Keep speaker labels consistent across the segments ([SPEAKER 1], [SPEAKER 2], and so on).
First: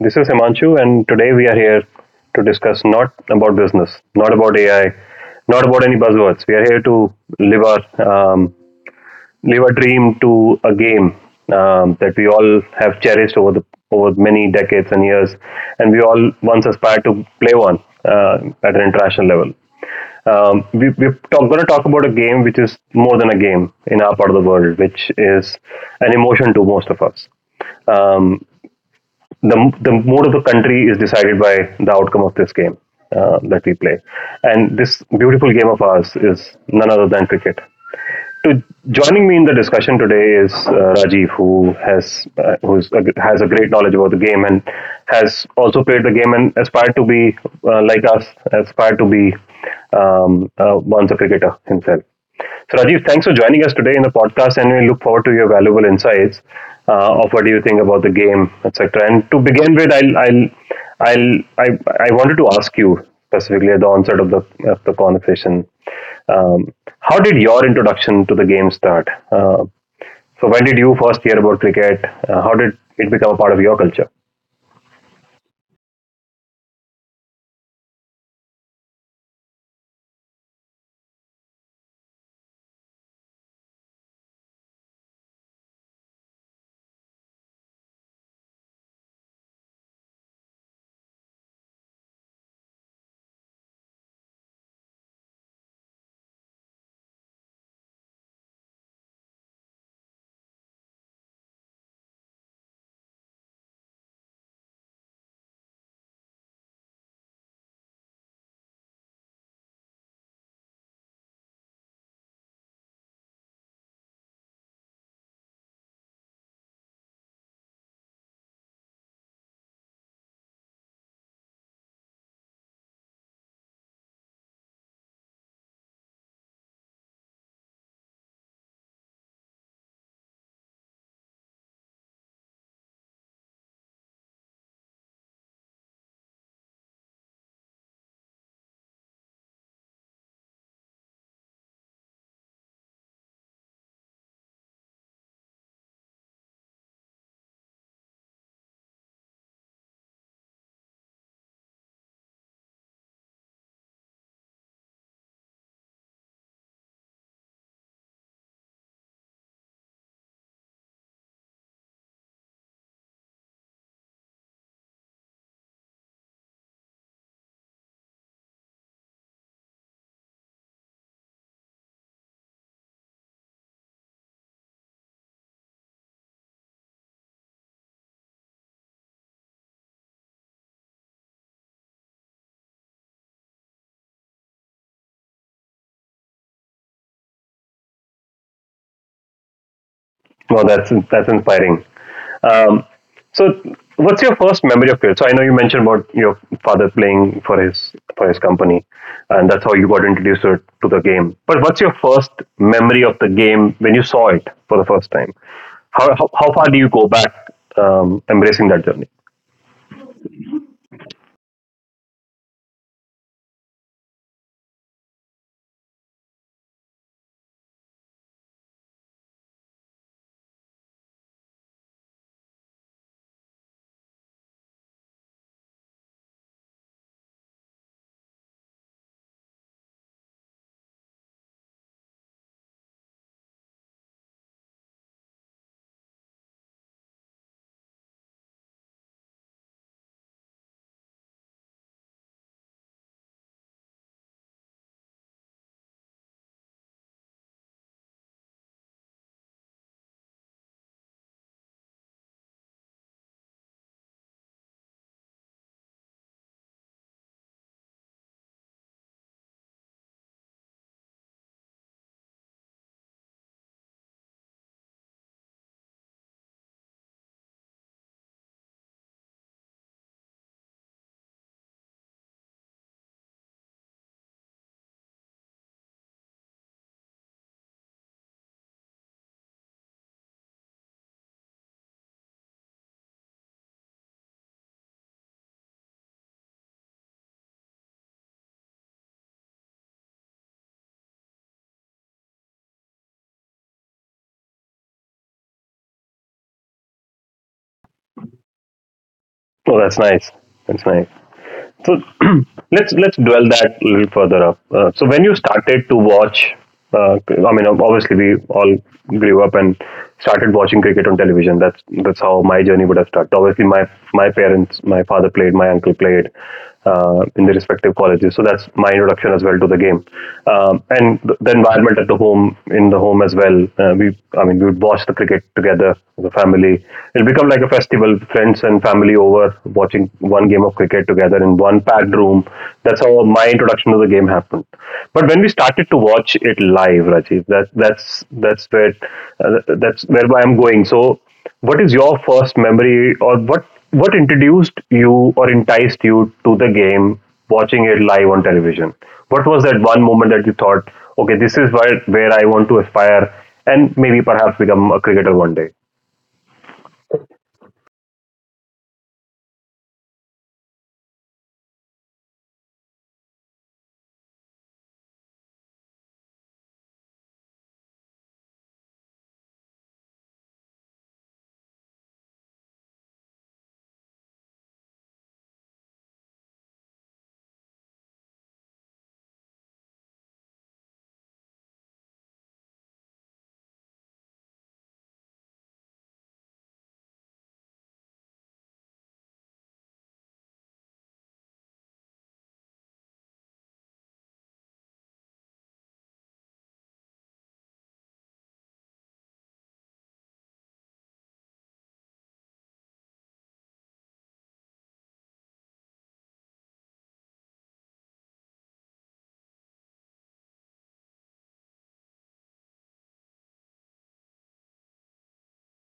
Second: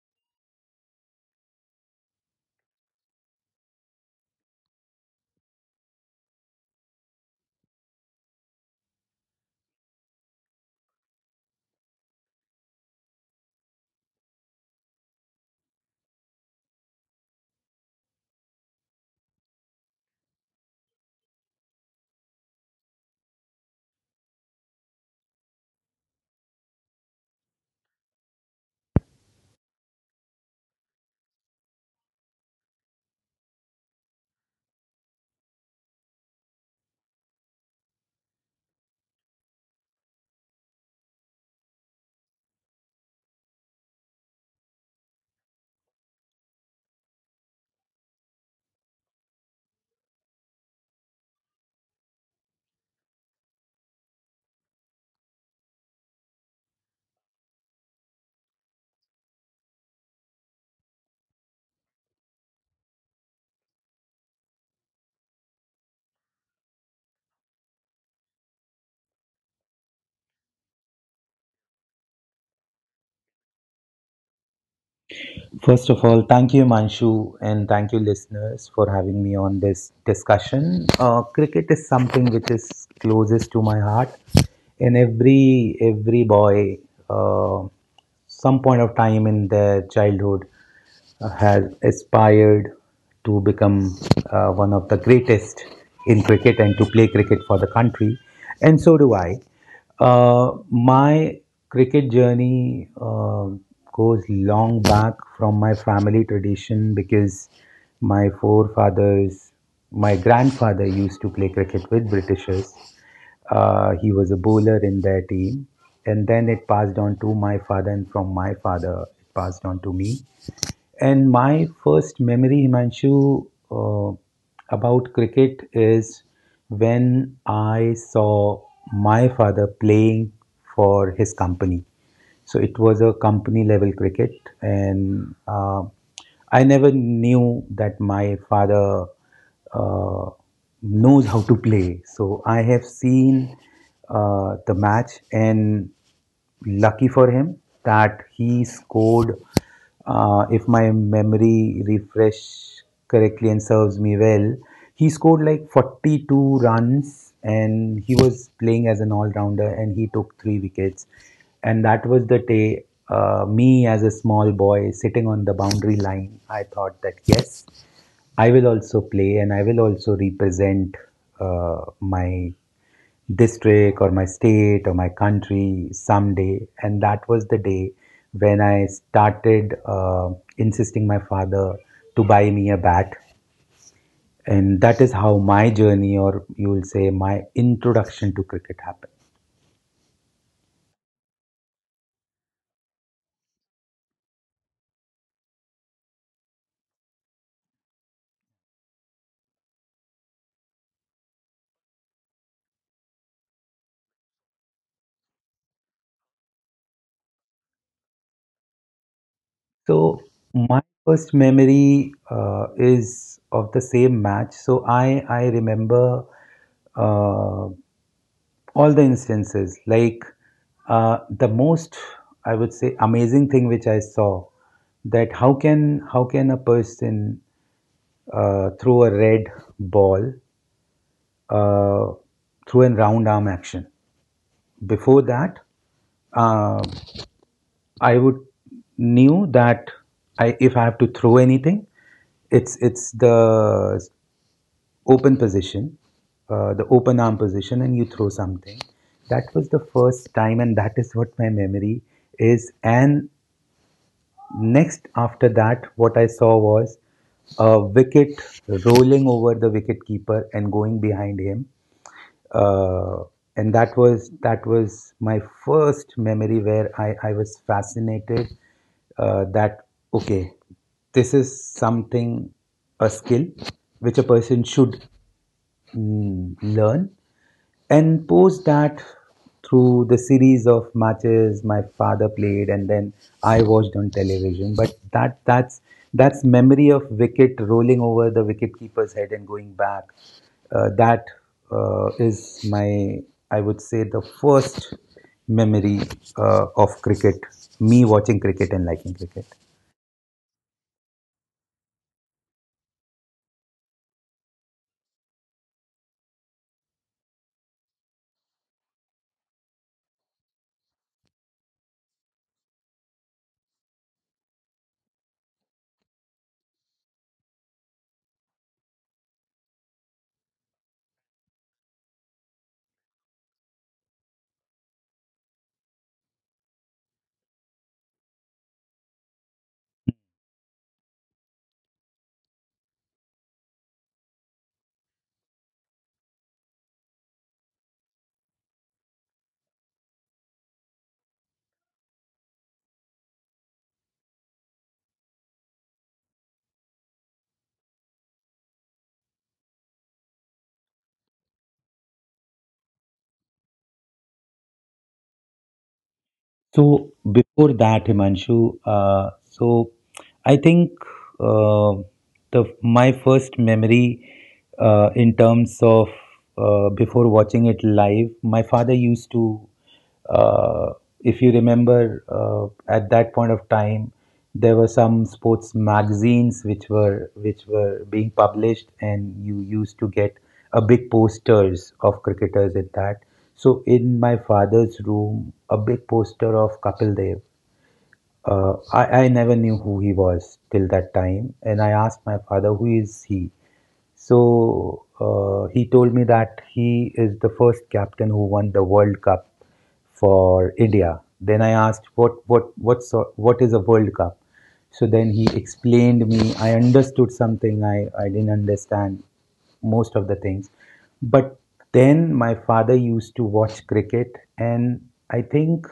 [SPEAKER 1] This is Himanshu, and today we are here to discuss not about business, not about AI, not about any buzzwords. We are here to live our um, live a dream to a game that we all have cherished over the over many decades and years, and we all once aspired to play one at an international level. We're going to talk about a game which is more than a game in our part of the world, which is an emotion to most of us. Um, the the mood of the country is decided by the outcome of this game that we play, and this beautiful game of ours is none other than cricket to Joining me in the discussion today is Rajiv, who has a great knowledge about the game and has also played the game and aspired to be like us, aspired to be once a cricketer himself. So, Rajiv, thanks for joining us today in the podcast, and we look forward to your valuable insights of what do you think about the game, etc. And to begin with, I'll I, I wanted to ask you specifically at the onset of the conversation. um, how did your introduction to the game start? So when did you first hear about cricket? How did it become a part of your culture?
[SPEAKER 2] First of all, thank you, Manshu, and thank you, listeners, for having me on this discussion. Cricket is something which is closest to my heart, and every boy, uh, some point of time in their childhood, has aspired to become one of the greatest in cricket and to play cricket for the country, and so do I. My cricket journey goes long back from my family tradition because my forefathers, my grandfather used to play cricket with Britishers. He was a bowler in their team, and then it passed on to my father, and from my father, it passed on to me, and my first memory, Himanshu, about cricket is when I saw my father playing for his company. So it was a company level cricket, and I never knew that my father uh, knows how to play. So I have seen the match, and lucky for him that he scored if my memory refresh correctly and serves me well, he scored like 42 runs, and he was playing as an all-rounder, and he took three wickets. And that was the day, me as a small boy sitting on the boundary line, I thought that yes, I will also play and I will also represent my district or my state or my country someday. And that was the day when I started insisting my father to buy me a bat. And that is how my journey, or you will say my introduction to cricket happened.
[SPEAKER 1] No, that's inspiring. Um, so what's your first memory of cricket? So I know you mentioned about your father playing for his company, and that's how you got introduced to the game. But what's your first memory of the game when you saw it for the first time? How far do you go back, embracing that journey?
[SPEAKER 2] So, my first memory is of the same match. So, I remember uh, all the instances like uh, the most I would say amazing thing which I saw, that how can a person throw a red ball uh, through a round arm action. Before that uh, I would knew that if I have to throw anything, it's the open position, the open arm position, and you throw something. That was the first time, and that is what my memory is. And next after that, what I saw was a wicket rolling over the wicket keeper and going behind him. Uh, and that was my first memory where I was fascinated that okay, this is something, a skill which a person should learn. And post that, through the series of matches my father played and then I watched on television. But that's memory of wicket rolling over the wicketkeeper's head and going back. That is my, I would say, the first memory of cricket, me watching cricket and liking cricket.
[SPEAKER 1] Oh, that's nice. That's nice. So let's dwell that a little further up. So when you started to watch, uh, I mean, obviously we all grew up and started watching cricket on television. That's how my journey would have started. Obviously, my parents, my father played, my uncle played in the respective colleges. So that's my introduction as well to the game, and the environment at the home as well. We, I mean, we would watch the cricket together as a family. It'll become like a festival. Friends and family over watching one game of cricket together in one packed room. That's how my introduction to the game happened. But when we started to watch it live, Rajiv, that's where that's whereby I'm going. So, what is your first memory, or what introduced you or enticed you to the game, watching it live on television? What was that one moment that you thought, okay, this is where I want to aspire, and maybe perhaps become a cricketer one day?
[SPEAKER 2] So before that, Himanshu, so I think uh, the my first memory in terms of before watching it live, my father used to, uh, if you remember, at that point of time there were some sports magazines which were being published, and you used to get a big posters of cricketers at that. So in my father's room, a big poster of Kapil Dev. I never knew who he was till that time, and I asked my father, "Who is he?" So he told me that he is the first captain who won the World Cup for India. Then I asked, "What, what, sort, what is a World Cup?" So then he explained me. I understood something I didn't understand most of the things. But then my father used to watch cricket, and I think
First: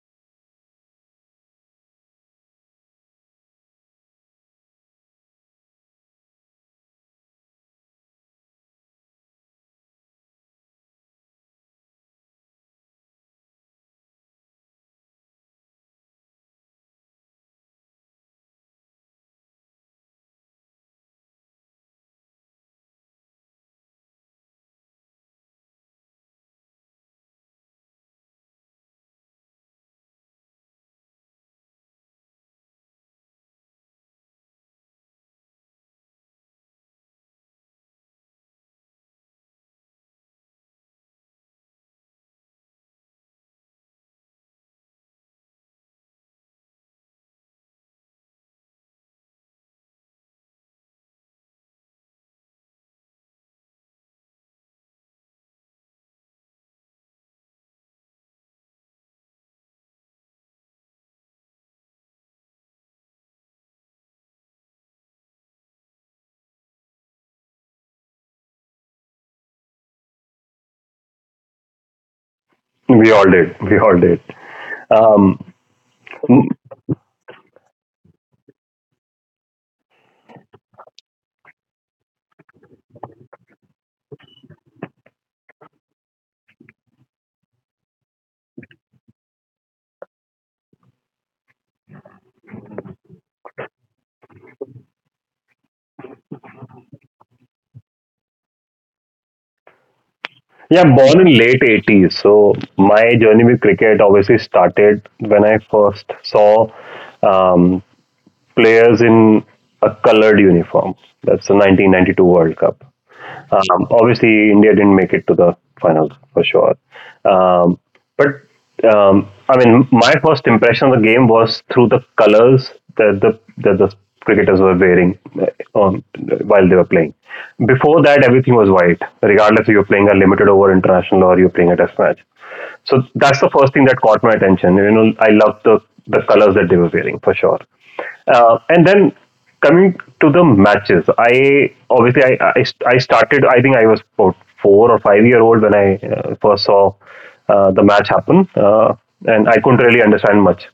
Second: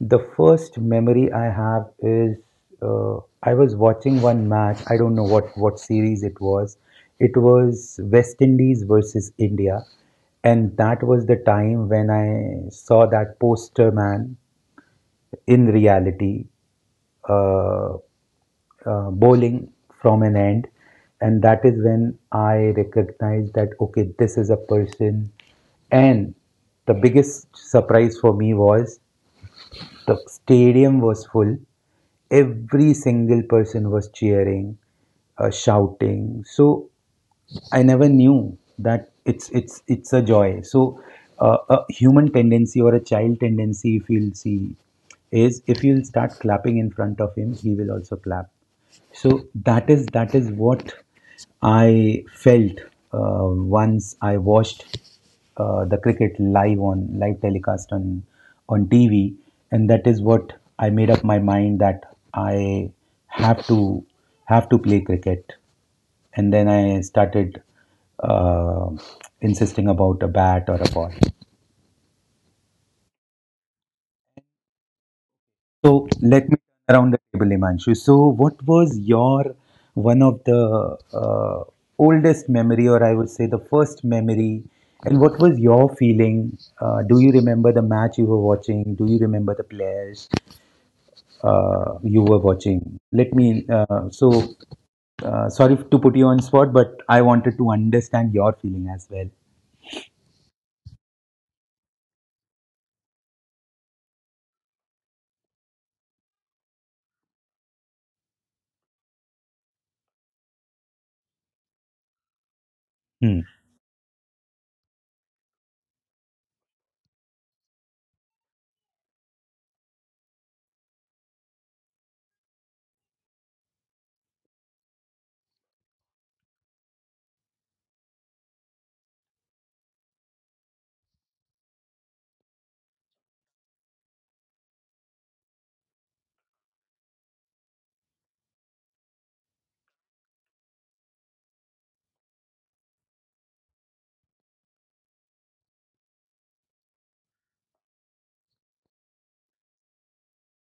[SPEAKER 2] the first memory I have is I was watching one match. I don't know what series it was. It was West Indies versus India, and that was the time when I saw that poster man in reality. Uh, Bowling from an end, and that is when I recognized that okay, this is a person. And the biggest surprise for me was the stadium was full, every single person was cheering, shouting. So I never knew that it's a joy. So a human tendency or a child tendency, if you'll see, is if you'll start clapping in front of him, he will also clap. So that is what I felt once I watched the cricket live, on live telecast on TV, and that is what I made up my mind that I have to have to play cricket. And then I started uh, insisting about a bat or a ball.
[SPEAKER 1] We all did. We all did. Um,
[SPEAKER 2] So let me turn around the table, Imanshu. So what was your one of the oldest memory, or I would say the first memory, and what was your feeling? Do you remember the match you were watching? Do you remember the players you were watching? Let me. So Sorry to put you on spot, but I wanted to understand your feeling as well.
[SPEAKER 1] Yeah, born in late eighties. So my journey with cricket obviously started when I first saw, um, players in a colored uniform. That's the 1992 World Cup.
[SPEAKER 2] Hmm.
[SPEAKER 1] Obviously, India didn't make it to the finals for sure. Um, but I mean, my first impression of the game was through the colors that the cricketers were wearing, on while they were playing. Before that, everything was white, regardless if you're playing a limited over international or you're playing a test match. So that's the first thing that caught my attention. You know, I love the colors that they were wearing for sure. And then coming to the matches, I started. I think I was about four or five-year-old when I first saw the match happen, and I couldn't really understand much.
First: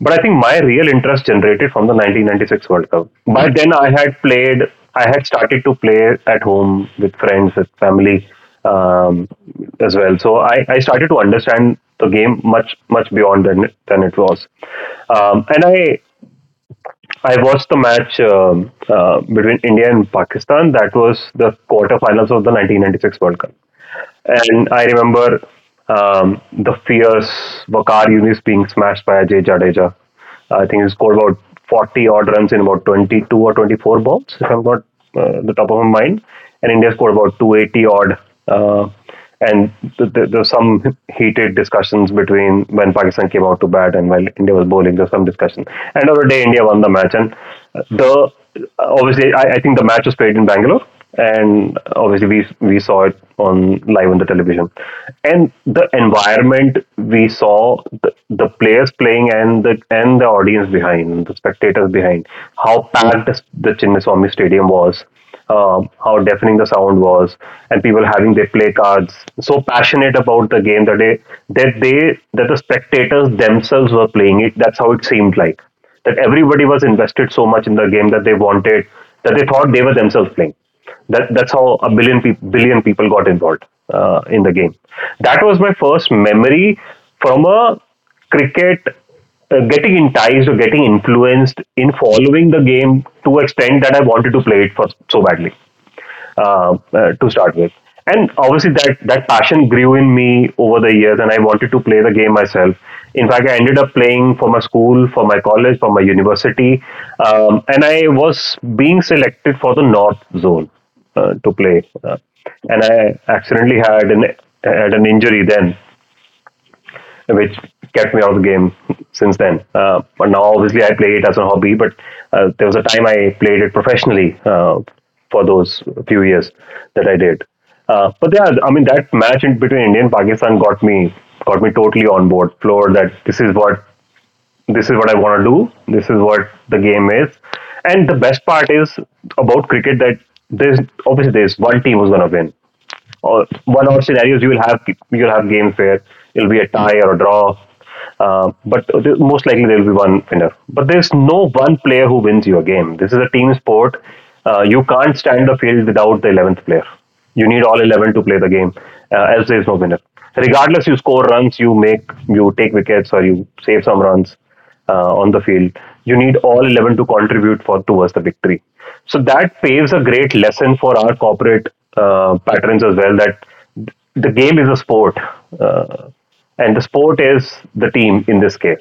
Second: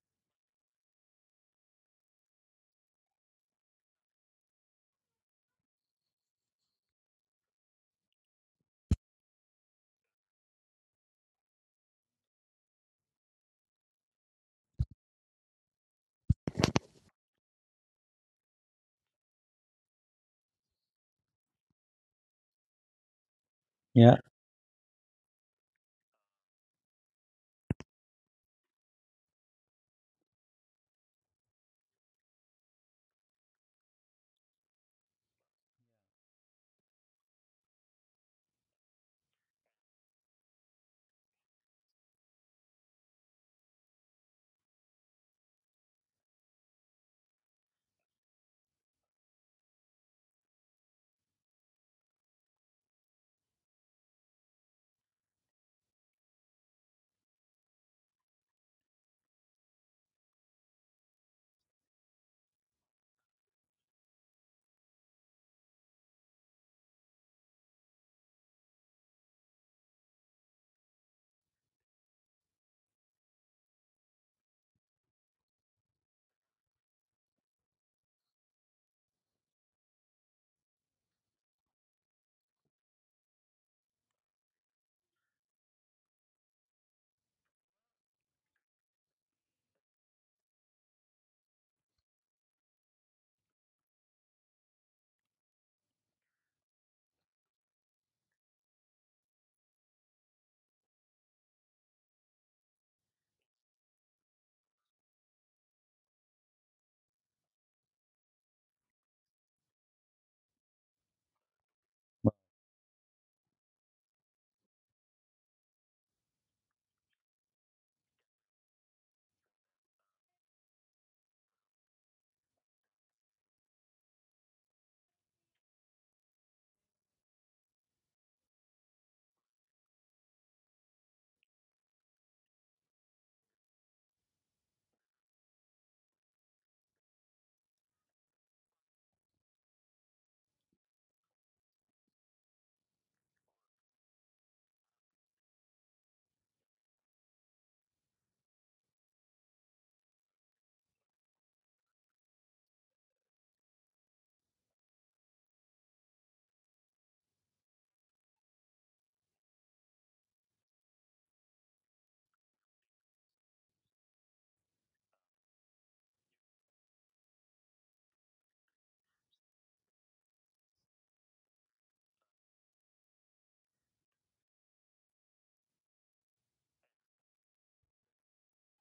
[SPEAKER 1] But I think my real interest generated from the 1996 World Cup. By then, I had played. I had started to play at home with friends, with family, um, as well. So I started to understand the game much much beyond than it was, and I watched the match between India and Pakistan. That was the quarterfinals of the 1996 World Cup,
[SPEAKER 2] Yeah.
[SPEAKER 1] and I remember the fierce Vakar Yunis being smashed by Ajay Jadeja. I think he scored about 40 odd runs in about 22 or 24 balls, if I'm not the top of my mind, and India scored about 280 odd. Uh, and there were some heated discussions between when Pakistan came out to bat and while India was bowling. There was some discussion. End of the day, India won the match, and the obviously I think the match was played in Bangalore, and obviously we saw it on live on the television, and the environment we saw the players playing and the audience behind the spectators behind, how packed the Chinnaswamy Stadium was, how deafening the sound was, and people having their play cards so passionate about the game that the spectators themselves were playing it. That's how it seemed like, that everybody was invested so much in the game that they wanted that they thought they were themselves playing. That that's how a billion people got involved in the game. That was my first memory from a cricket getting enticed or getting influenced in following the game to extent that I wanted to play it for so badly, to start with. And obviously, that passion grew in me over the years, and I wanted to play the game myself. In fact, I ended up playing for my school, for my college, for my university, and I was being selected for the North Zone to play. And I accidentally had an injury then, which kept me out of the game since then. But now, obviously, I play it as a hobby, but there was a time I played it professionally for those few years that I did. But yeah, I mean that match in between India and Pakistan got me totally on board, floored that this is what I want to do. This is what the game is. And the best part is about cricket that there's obviously there's one team who's gonna win, or one odd scenarios you will have, you'll have games where it'll be a tie or a draw. But most likely there will be one winner. But there's no one player who wins your game. This is a team sport. You can't stand the field without the 11th player. You need all 11 to play the game, else there is no winner. Regardless, you score runs, you take wickets, or you save some runs on the field. You need all 11 to contribute for towards the victory. So that paves a great lesson for our corporate patrons as well that, the game is a sport, uh, and the sport is the team in this case.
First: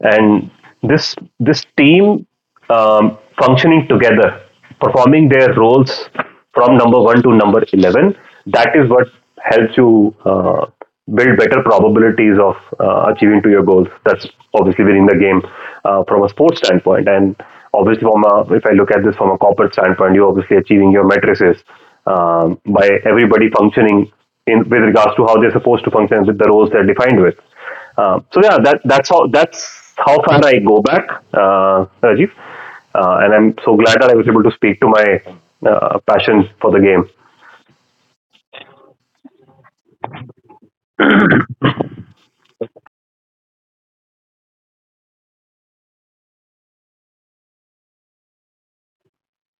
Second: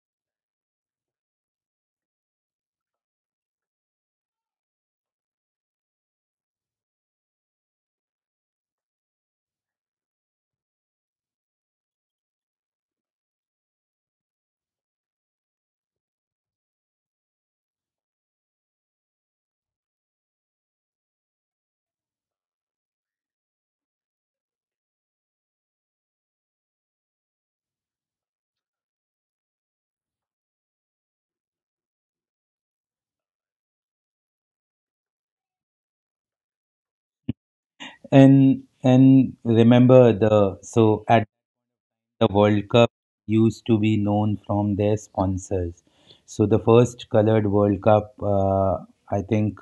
[SPEAKER 1] And this team functioning together, performing their roles from number one to number 11. That is what helps you build better probabilities of achieving to your goals. That's obviously winning the game from a sports standpoint. And obviously, if I look at this from a corporate standpoint, you're obviously achieving your matrices by everybody functioning in with regards to how they're supposed to function with the roles they're defined with. So yeah, that's how that's how far I go back, Rajiv. And I'm so glad that I was able to speak to my passion for the game.
[SPEAKER 2] And remember the so at the World Cup used to be known from their sponsors. So the first colored World Cup, I think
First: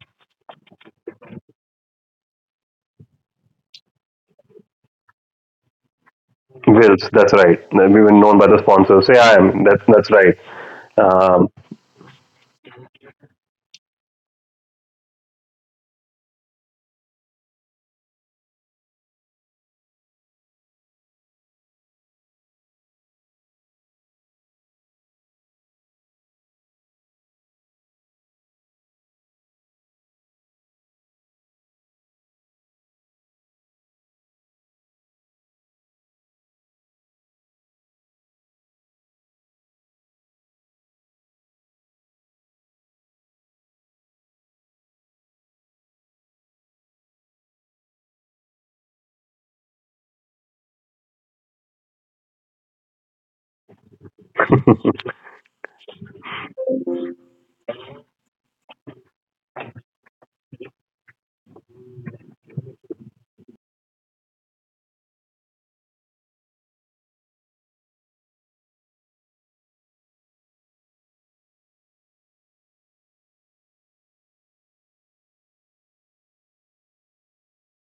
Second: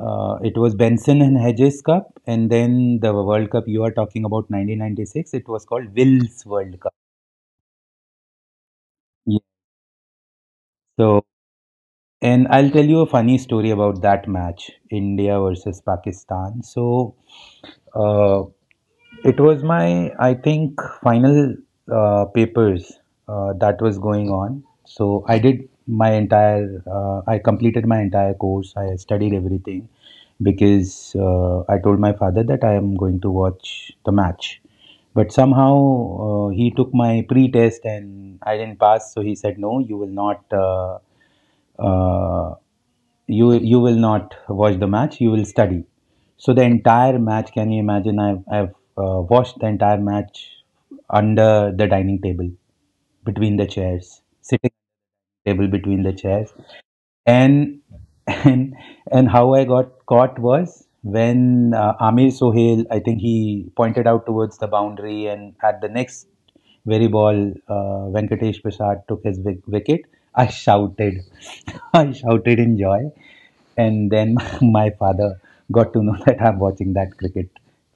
[SPEAKER 2] it was Benson and Hedges Cup, and then the World Cup you are talking about, 1996, it was called Will's World Cup.
[SPEAKER 1] Wills, that's right. We've been known by the sponsors. Say I
[SPEAKER 2] Yeah.
[SPEAKER 1] am. That's right.
[SPEAKER 2] So,
[SPEAKER 1] Um,
[SPEAKER 2] and I'll tell you a funny story about that match, India versus Pakistan. So, uh, it was my, I think, final papers that was going on. So, I did my entire, I completed my entire course. I studied everything because I told my father that I am going to watch the match. But somehow he took my pre test and I didn't pass. So, he said, "No, you will not. Uh, you you will not watch the match, you will study." So the entire match, can you imagine, I've watched the entire match under the dining table, between the chairs, sitting at the table between the chairs. And and and how I got caught was when Amir Sohail, I think, he pointed out towards the boundary, and at the next very ball, Venkatesh Prasad took his wicket. I shouted, I shouted in joy, and then my father got to know that I'm watching that cricket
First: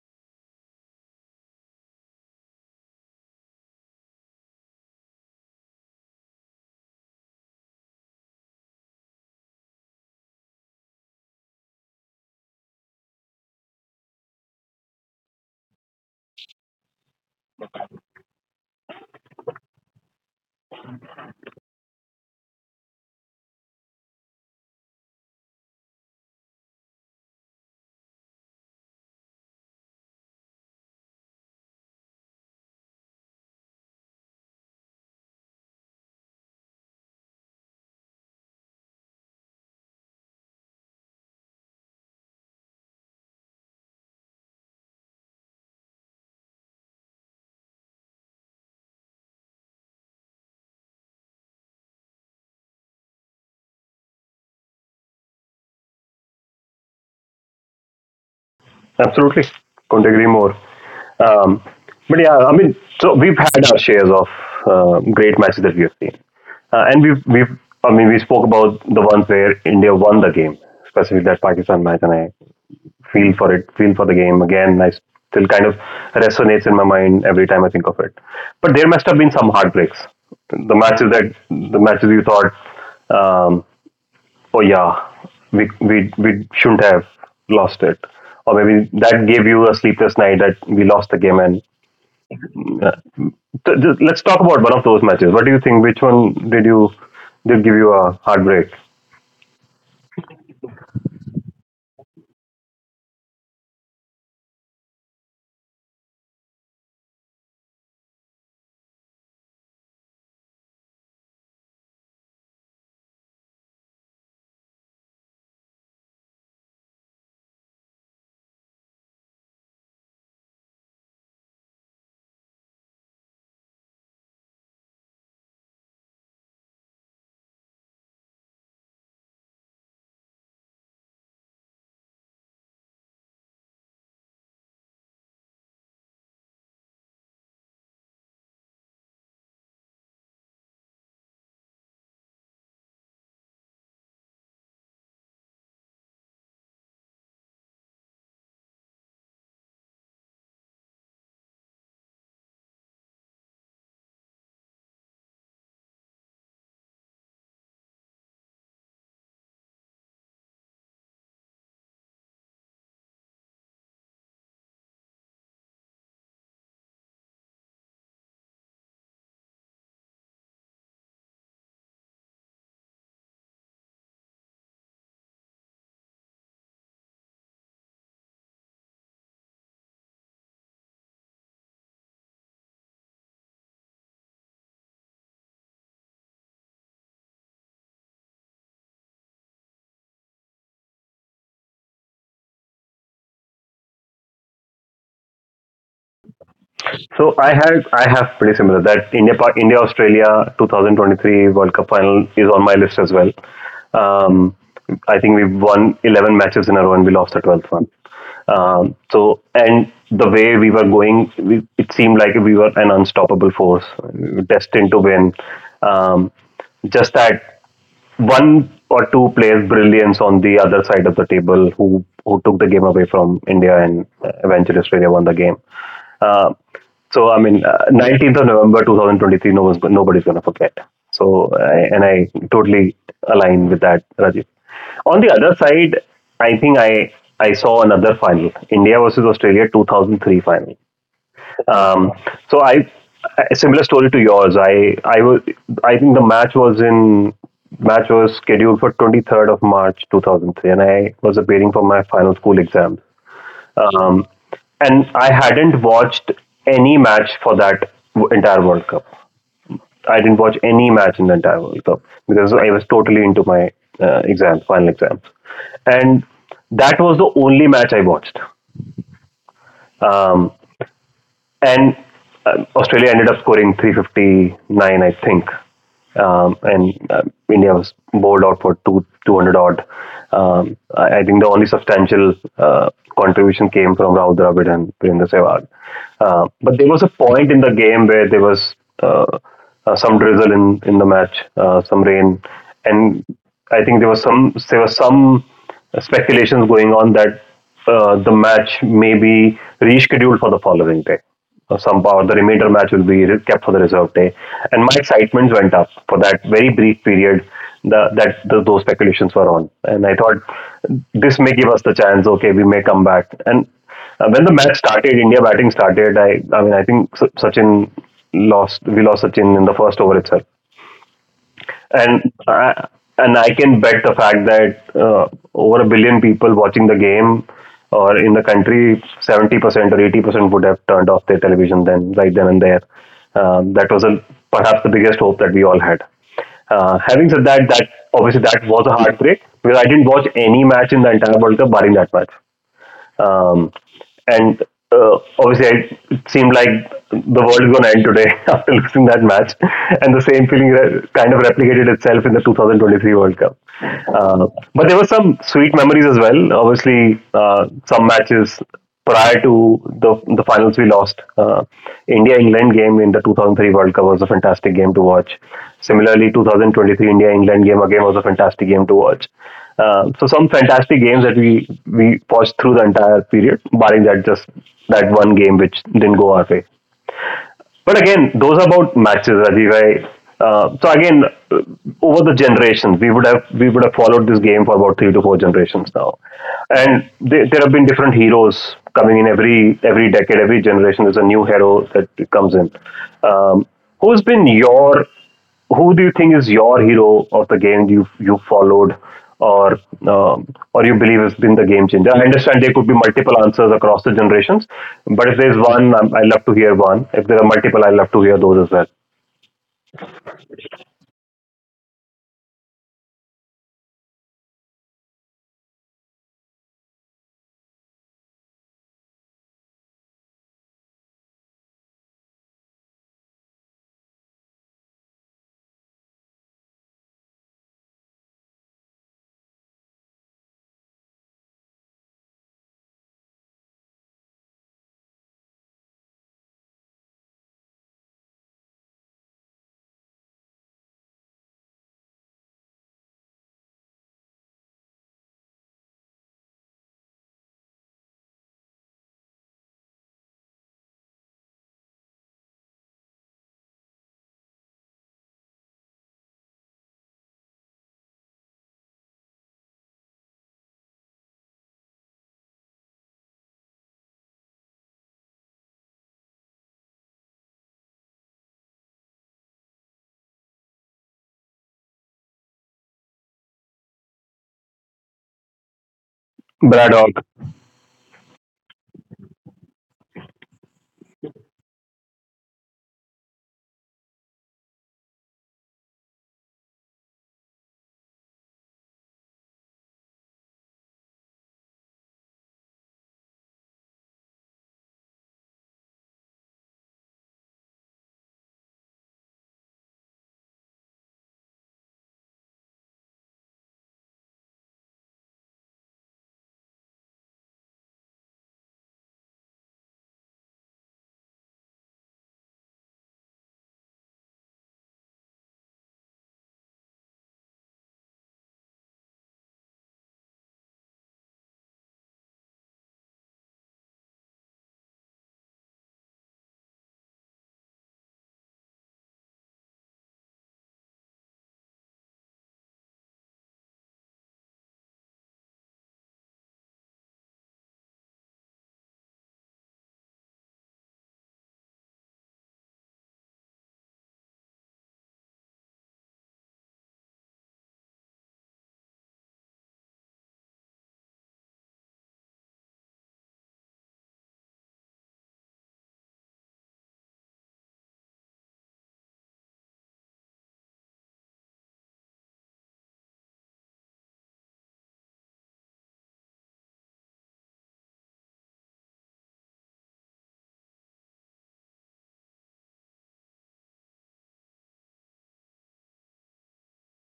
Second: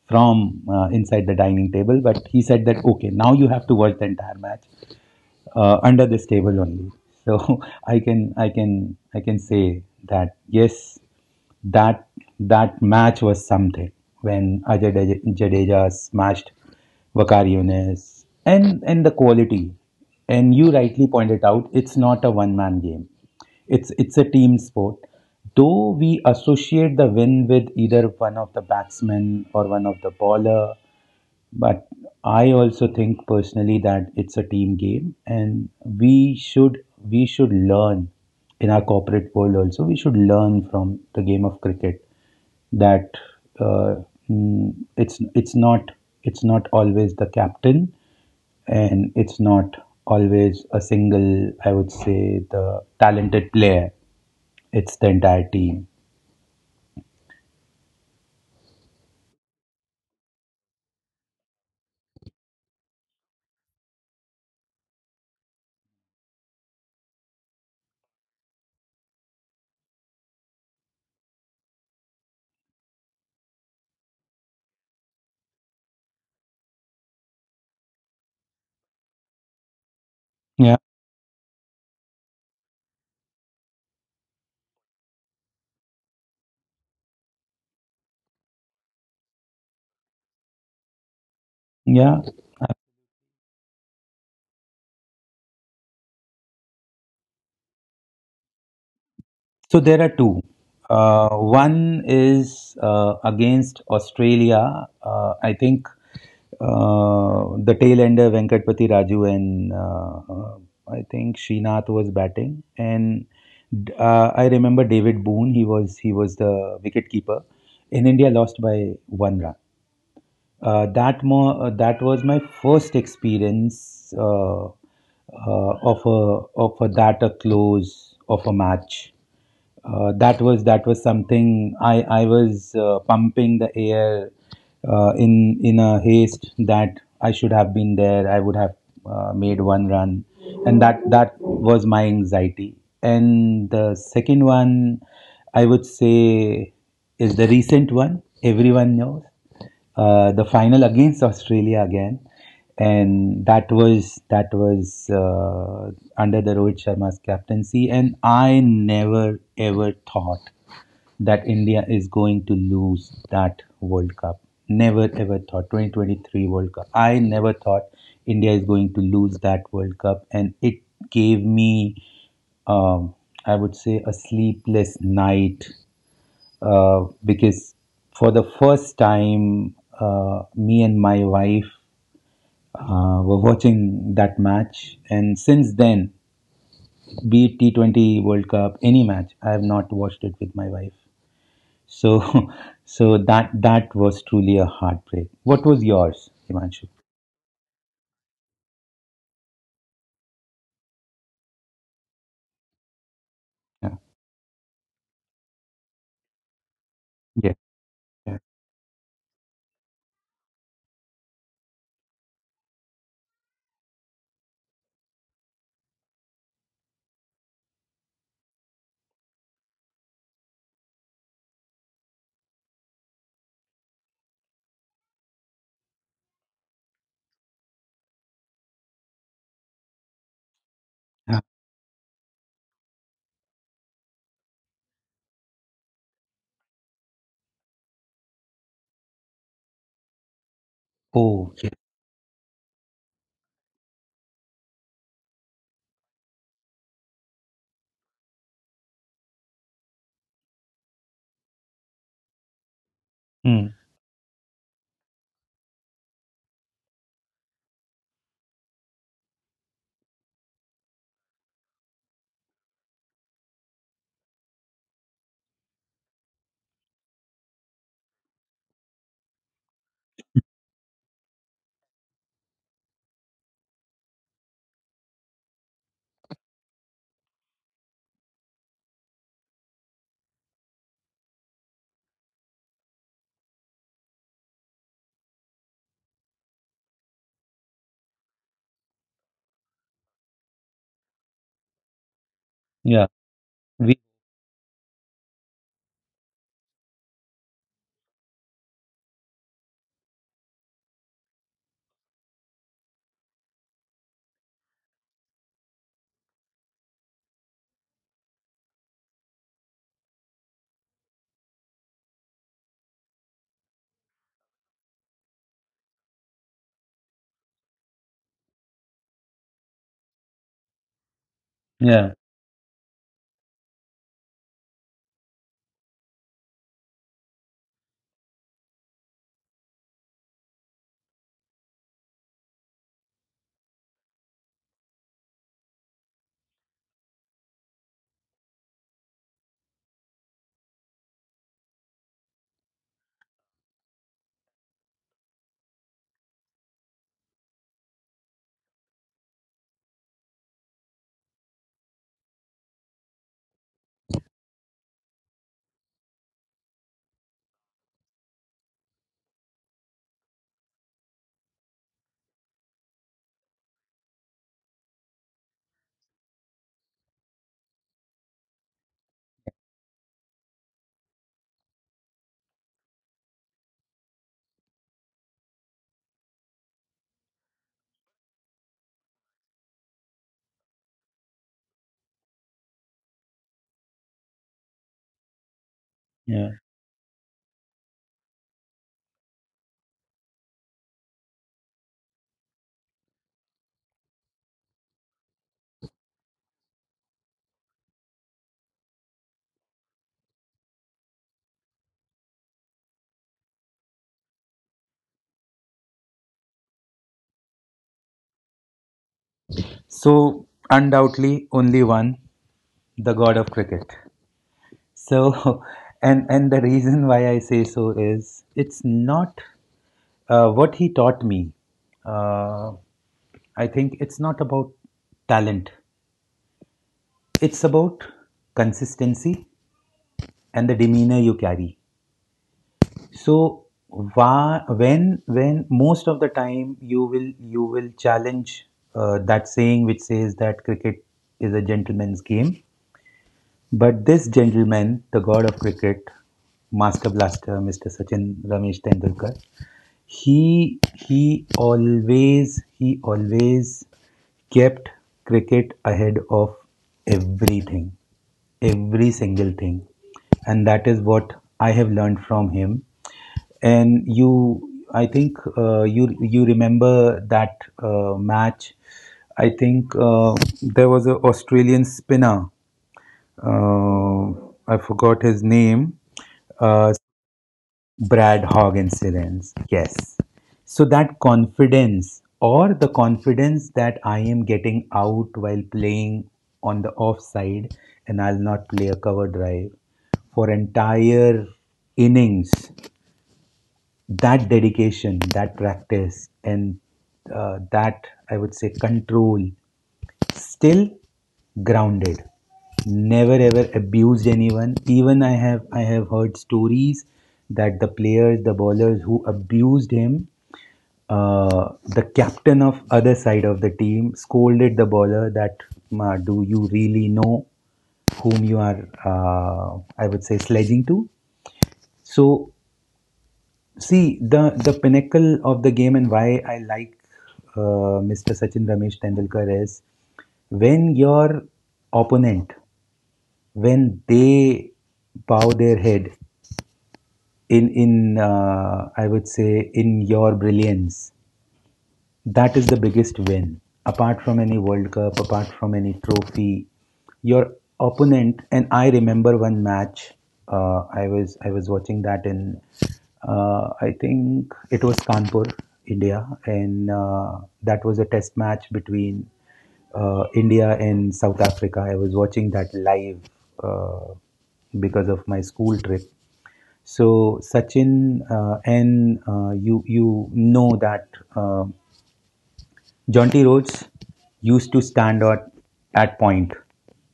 [SPEAKER 2] from inside the dining table. But he said that okay, now you have to watch the entire match under this table only. So I can say that yes, that that match was something when Jadeja smashed Vakar Yunis and the quality. And you rightly pointed out, it's not a one man game. It's a team sport. Though we associate the win with either one of the batsmen or one of the bowler, but I also think personally that it's a team game, and we should learn in our corporate world also. We should learn from the game of cricket that uh, it's not, it's not always the captain, and it's not always a single, I would say, the talented player. It's the entire team.
[SPEAKER 1] absolutely, couldn't agree more. Um, but yeah, I mean, so we've had our shares of great matches that we have seen, and we've I mean, we spoke about the ones where India won the game, specifically that Pakistan match, and I feel for the game. Again, I still kind of resonates in my mind every time I think of it. But there must have been some heartbreaks. The
[SPEAKER 2] Yeah,
[SPEAKER 1] matches that the matches you thought, um, oh yeah, we shouldn't have lost it, or maybe that gave you a sleepless night that we lost the game. And
[SPEAKER 2] yeah.
[SPEAKER 1] uh, just, let's talk about one of those matches. What do you think? Which one did you did give you a heartbreak?
[SPEAKER 2] So there are two. One is against Australia. I think uh, the tail ender Venkatpati Raju and I think Srinath was batting, and I remember David Boon. He was the wicketkeeper. Keeper, and India lost by one run. That was my first experience of that a close of a match. That was something I was pumping the air in a haste that I should have been there. I would have made one run, and that was my anxiety. And the second one, I would say, is the recent one. Everyone knows the final against Australia again, and that was under the Rohit Sharma's captaincy. And I never ever thought that India is going to lose that World Cup. Never ever thought, 2023 World Cup. I never thought India is going to lose that World Cup, and it gave me, um, I would say, a sleepless night because for the first time, me and my wife were watching that match. And since then, be it T20 World Cup, any match, I have not watched it with my wife. So, so that that was truly a heartbreak. What was yours, Himanshu?
[SPEAKER 1] So I have pretty similar that India Australia 2023 World Cup final is on my list as well.
[SPEAKER 2] Yeah,
[SPEAKER 1] Um, I think we've won 11 matches in a row and we lost the
[SPEAKER 2] yeah,
[SPEAKER 1] 12th one.
[SPEAKER 2] yeah.
[SPEAKER 1] So and the way we were going, it seemed like we were an unstoppable force, destined to win. Um, just that one or two players' brilliance on the other side of the table who took the game away from India and eventually Australia won the game. Uh, so I mean, 19th of November 2023, no one's, nobody's going to forget.
[SPEAKER 2] Yeah.
[SPEAKER 1] And I totally align with that, Rajiv. On the other side, I think I saw another final, India versus Australia 2003 final.
[SPEAKER 2] Oh, yeah.
[SPEAKER 1] Um, so I, a similar story to yours. I think the match was scheduled for 23rd of March 2003, and I was appearing for my final school exams.
[SPEAKER 2] Mm,
[SPEAKER 1] Um, and I hadn't watched any match for that entire World Cup. I didn't watch any match in the entire World Cup because I was totally into my final exams, and that was the only match I watched. Um, and Australia ended up scoring 359, I think. And India was bowled out for two 200 odd. I think the only substantial contribution came from Rahul Dravid and Virendra Sehwag. But there was a point in the game where there was uh, some drizzle in the match, some rain,
[SPEAKER 2] yeah.
[SPEAKER 1] and I
[SPEAKER 2] We,
[SPEAKER 1] think there was some speculations going on that the match may be rescheduled for the following day. Some or the remainder match will be kept for the reserve day, and my excitement went up for that very brief period. Those speculations were on, and I thought this may give us the chance. Okay, we may come back. And when the match started, India batting started. I mean, I think Sachin lost. We lost Sachin in the first over itself,
[SPEAKER 2] yeah,
[SPEAKER 1] and I and I can bet the fact that over a billion people watching the game or in the country, 70% or 80% would have turned off their television, then right then and there. Um, that was a, Perhaps the biggest hope that we all had. Having said that, obviously that was a heartbreak because I didn't watch any match in the entire World Cup barring that match. Um, and Obviously, it seemed like the world is going to end today after losing that match. And the same feeling kind of replicated itself in the 2023 World Cup. But there were some sweet memories as well. Obviously, some matches prior to the finals we lost. India England game in the 2003 World Cup was a fantastic game to watch. Similarly, 2023 India England game again was a fantastic game to watch. So some fantastic games that we watched through the entire period, barring that one game which didn't go our way. But again, those are about matches, Rajiv. Uh, Over the generations, we would have followed this game for about three to four generations now,
[SPEAKER 2] yeah.
[SPEAKER 1] and there have been different heroes coming in every decade, every generation. There's a new hero that comes in. Um, who's been your who do you think is your hero of the game you followed, or um, or you believe has been the game changer? I understand there could be multiple answers across the generations, but if there's one, I love to hear one. If there are multiple, I love to hear those as well.
[SPEAKER 2] So undoubtedly, only one, the god of cricket. So, and the reason why I say so is it's not what he taught me. Uh, I think it's not about talent. It's about consistency and the demeanor you carry. So, when most of the time you will challenge that saying which says that cricket is a gentleman's game. But this gentleman, the god of cricket, master blaster, Mr. Sachin Ramesh Tendulkar, he always kept cricket ahead of everything, every single thing, and that is what I have learned from him. And you, I think, you remember that match. I think there was an Australian spinner, uh, I forgot his name, uh,
[SPEAKER 1] Brad.
[SPEAKER 2] Brad Hogg incidents. Yes. So that confidence, or the confidence that I am getting out while playing on the offside and I'll not play a cover drive for entire innings, that dedication, that practice, and that, I would say, control. Still grounded, never ever abused anyone. Even I have heard stories that the players, the bowlers who abused him, the captain of other side of the team scolded the bowler that, "Ma, do you really know whom you are, I would say, sledging to." So see the pinnacle of the game, and why I like Mr. Sachin Ramesh Tendulkar is, when your opponent, when they bow their head in I would say, in your brilliance, that is the biggest win. Apart from any World Cup, apart from any trophy, your opponent. And I remember one match. I was watching that in, I think it was Kanpur, India, and that was a test match between India and South Africa. I was watching that live uh, because of my school trip. So Sachin, and you know that uh, Jaunty Rhodes used to stand at point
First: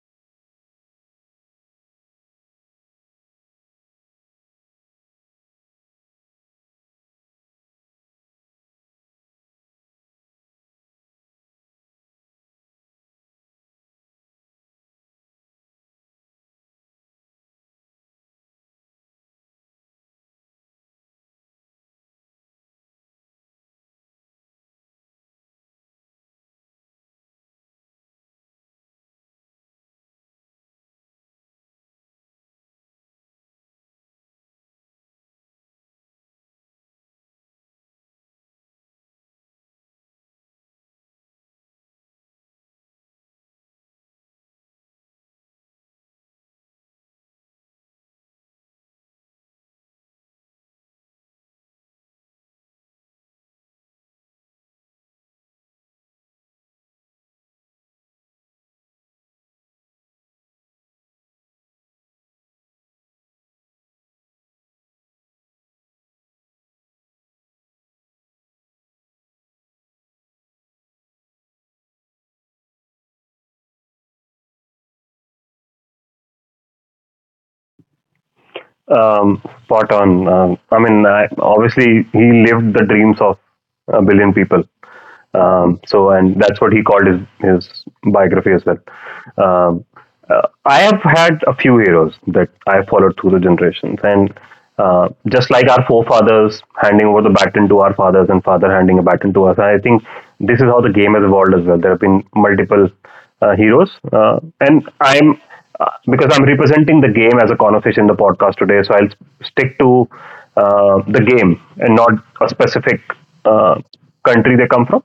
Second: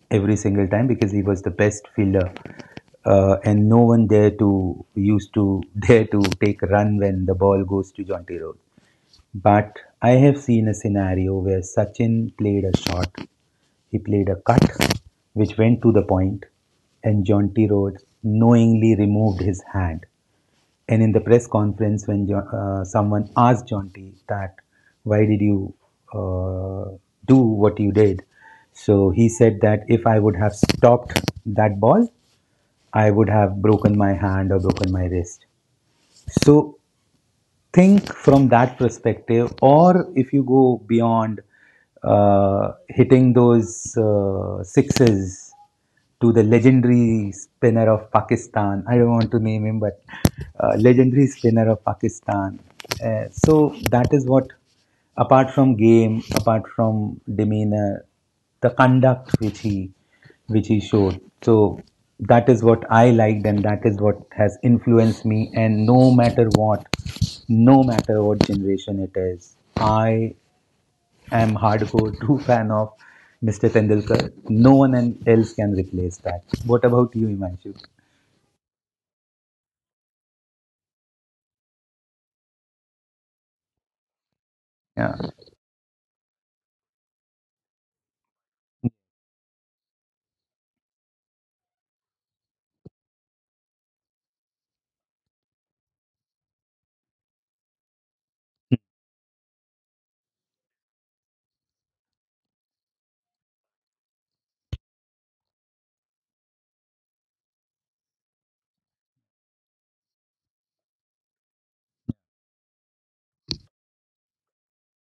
[SPEAKER 2] every single time because he was the best fielder, and no one dare to used to dare to take a run when the ball goes to Jaunty Rhodes. But I have seen a scenario where Sachin played a shot, he played a cut, which went to the point, and Jaunty Rhodes knowingly removed his hand. And in the press conference, when someone asked Jaunty that, why did you uh, do what you did? So he said that if I would have stopped that ball, I would have broken my hand or broken my wrist. So think from that perspective, or if you go beyond hitting those sixes to the legendary spinner of Pakistan. I don't want to name him, but legendary spinner of Pakistan. So that is what, apart from game, apart from demeanor, the conduct which he showed. So that is what I liked, and that is what has influenced me. And no matter what, no matter what generation it is, I am hardcore true fan of Mr. Tendulkar. No one else can replace that. What about you, Himanshu?
[SPEAKER 1] Spot on. I mean, I, obviously, he lived the dreams of a billion people.
[SPEAKER 2] Yeah.
[SPEAKER 1] So, and that's what he called his biography as well. Um, I have had a few heroes that I followed through the generations, and just like our forefathers handing over the baton to our fathers and father handing a baton to us, I think this is how the game has evolved as well. There have been multiple heroes, and I'm because I'm representing the game as a conversation in the podcast today, so I'll stick to the game and not a specific uh, country they come from.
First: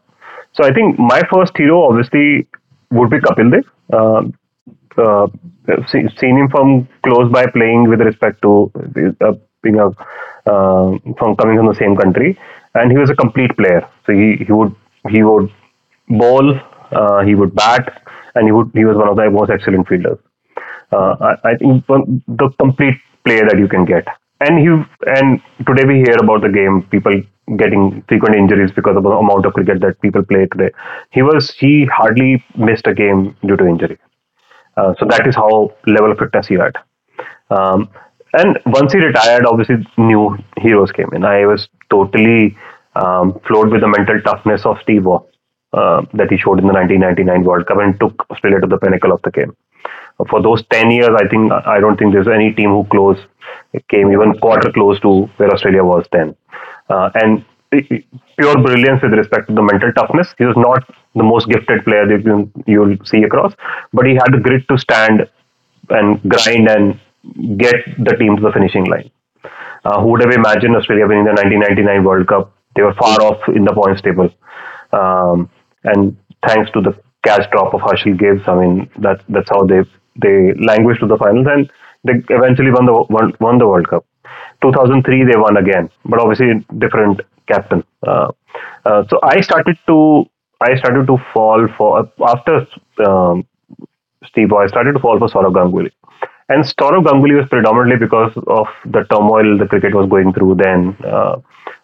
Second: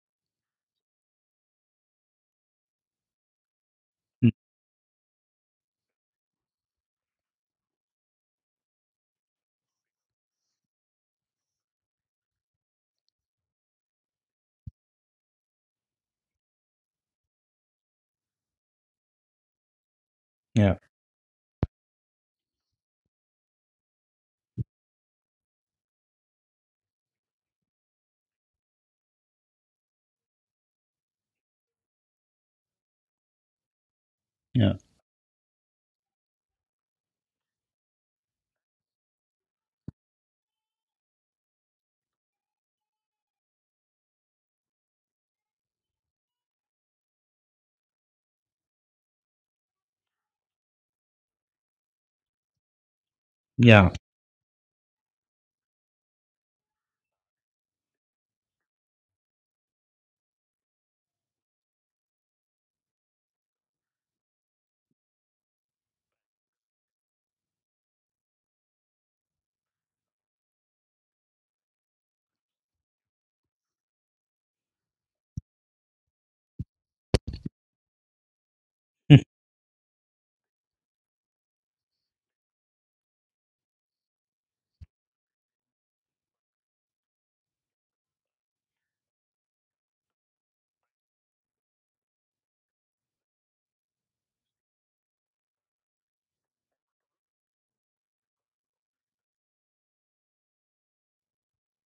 [SPEAKER 1] So I think my first hero obviously would be Kapil Dev. Uh,
[SPEAKER 2] Mm,
[SPEAKER 1] uh, Seen him from close by playing with respect to uh, being a from coming from the same country, and he was a complete player. So he would ball, he would bat, and he was one of the most excellent fielders.
[SPEAKER 2] yeah,
[SPEAKER 1] Uh, I think the complete player that you can get. And he and today we hear about the game people getting frequent injuries because of the amount of cricket that people play today. He hardly missed a game due to injury.
[SPEAKER 2] yeah,
[SPEAKER 1] So that is how level of fitness he had. Um, and once he retired, obviously new heroes came in. I was totally floored with the mental toughness of Steve Waugh that he showed in the 1999 World Cup and took Australia to the pinnacle of the game for those 10 years. I don't think there's any team who close
[SPEAKER 2] yeah,
[SPEAKER 1] came even quarter close to where Australia was then. And pure brilliance with respect to the mental toughness. He was not the most gifted player that you'll see across, but he had the grit to stand and grind and get the team to the finishing line. Who would have imagined Australia winning the 1999 World Cup? They were far off in the points table. Um, and thanks to the cash drop of Herschel Gibbs. I mean, that's how they languished to the finals and they eventually won won the World Cup. 2003 they won again, but obviously different captain. Uh, so I started to I started to fall for, after um, Steve Boy, started to fall for Saurabh Ganguly. And Saurabh Ganguly was predominantly because of the turmoil the cricket was going through then,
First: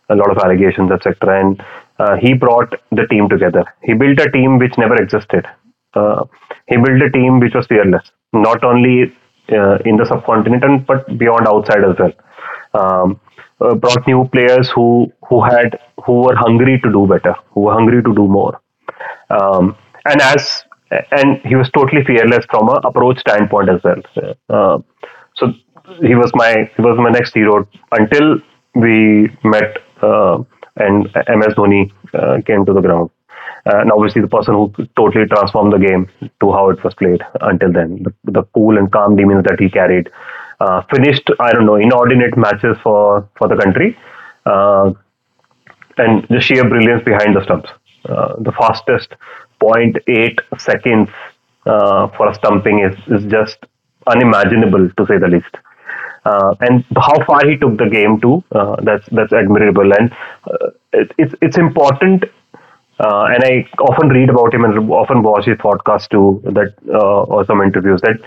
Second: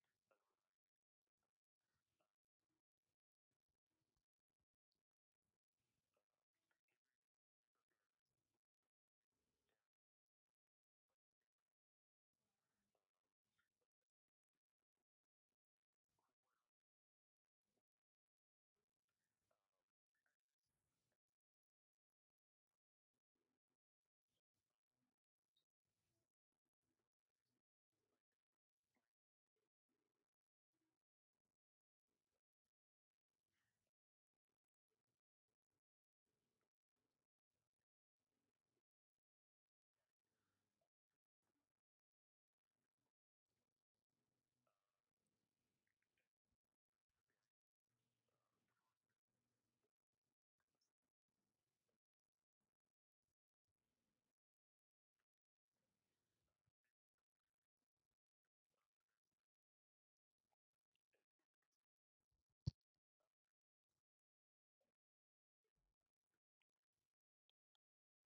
[SPEAKER 1] a lot of allegations, etc. And he brought the team together. He built a team which never existed. Uh, he built a team which was fearless, not only in the subcontinent but beyond outside as well. Um, Brought new players who were hungry to do better, who were hungry to do more, um, and as and he was totally fearless from a approach standpoint as well. Uh, so he was my next hero until we met and MS Dhoni came to the ground. And obviously, the person who totally transformed the game to how it was played until then. The cool and calm demeanor that he carried finished, I don't know, inordinate matches for the country. Uh, and the sheer brilliance behind the stumps. The fastest zero point 0.8 seconds for a stumping is just unimaginable to say the least. And how far he took the game to, that's admirable. And uh, it, it's important, and I often read about him and often watch his podcast too, that or some interviews. That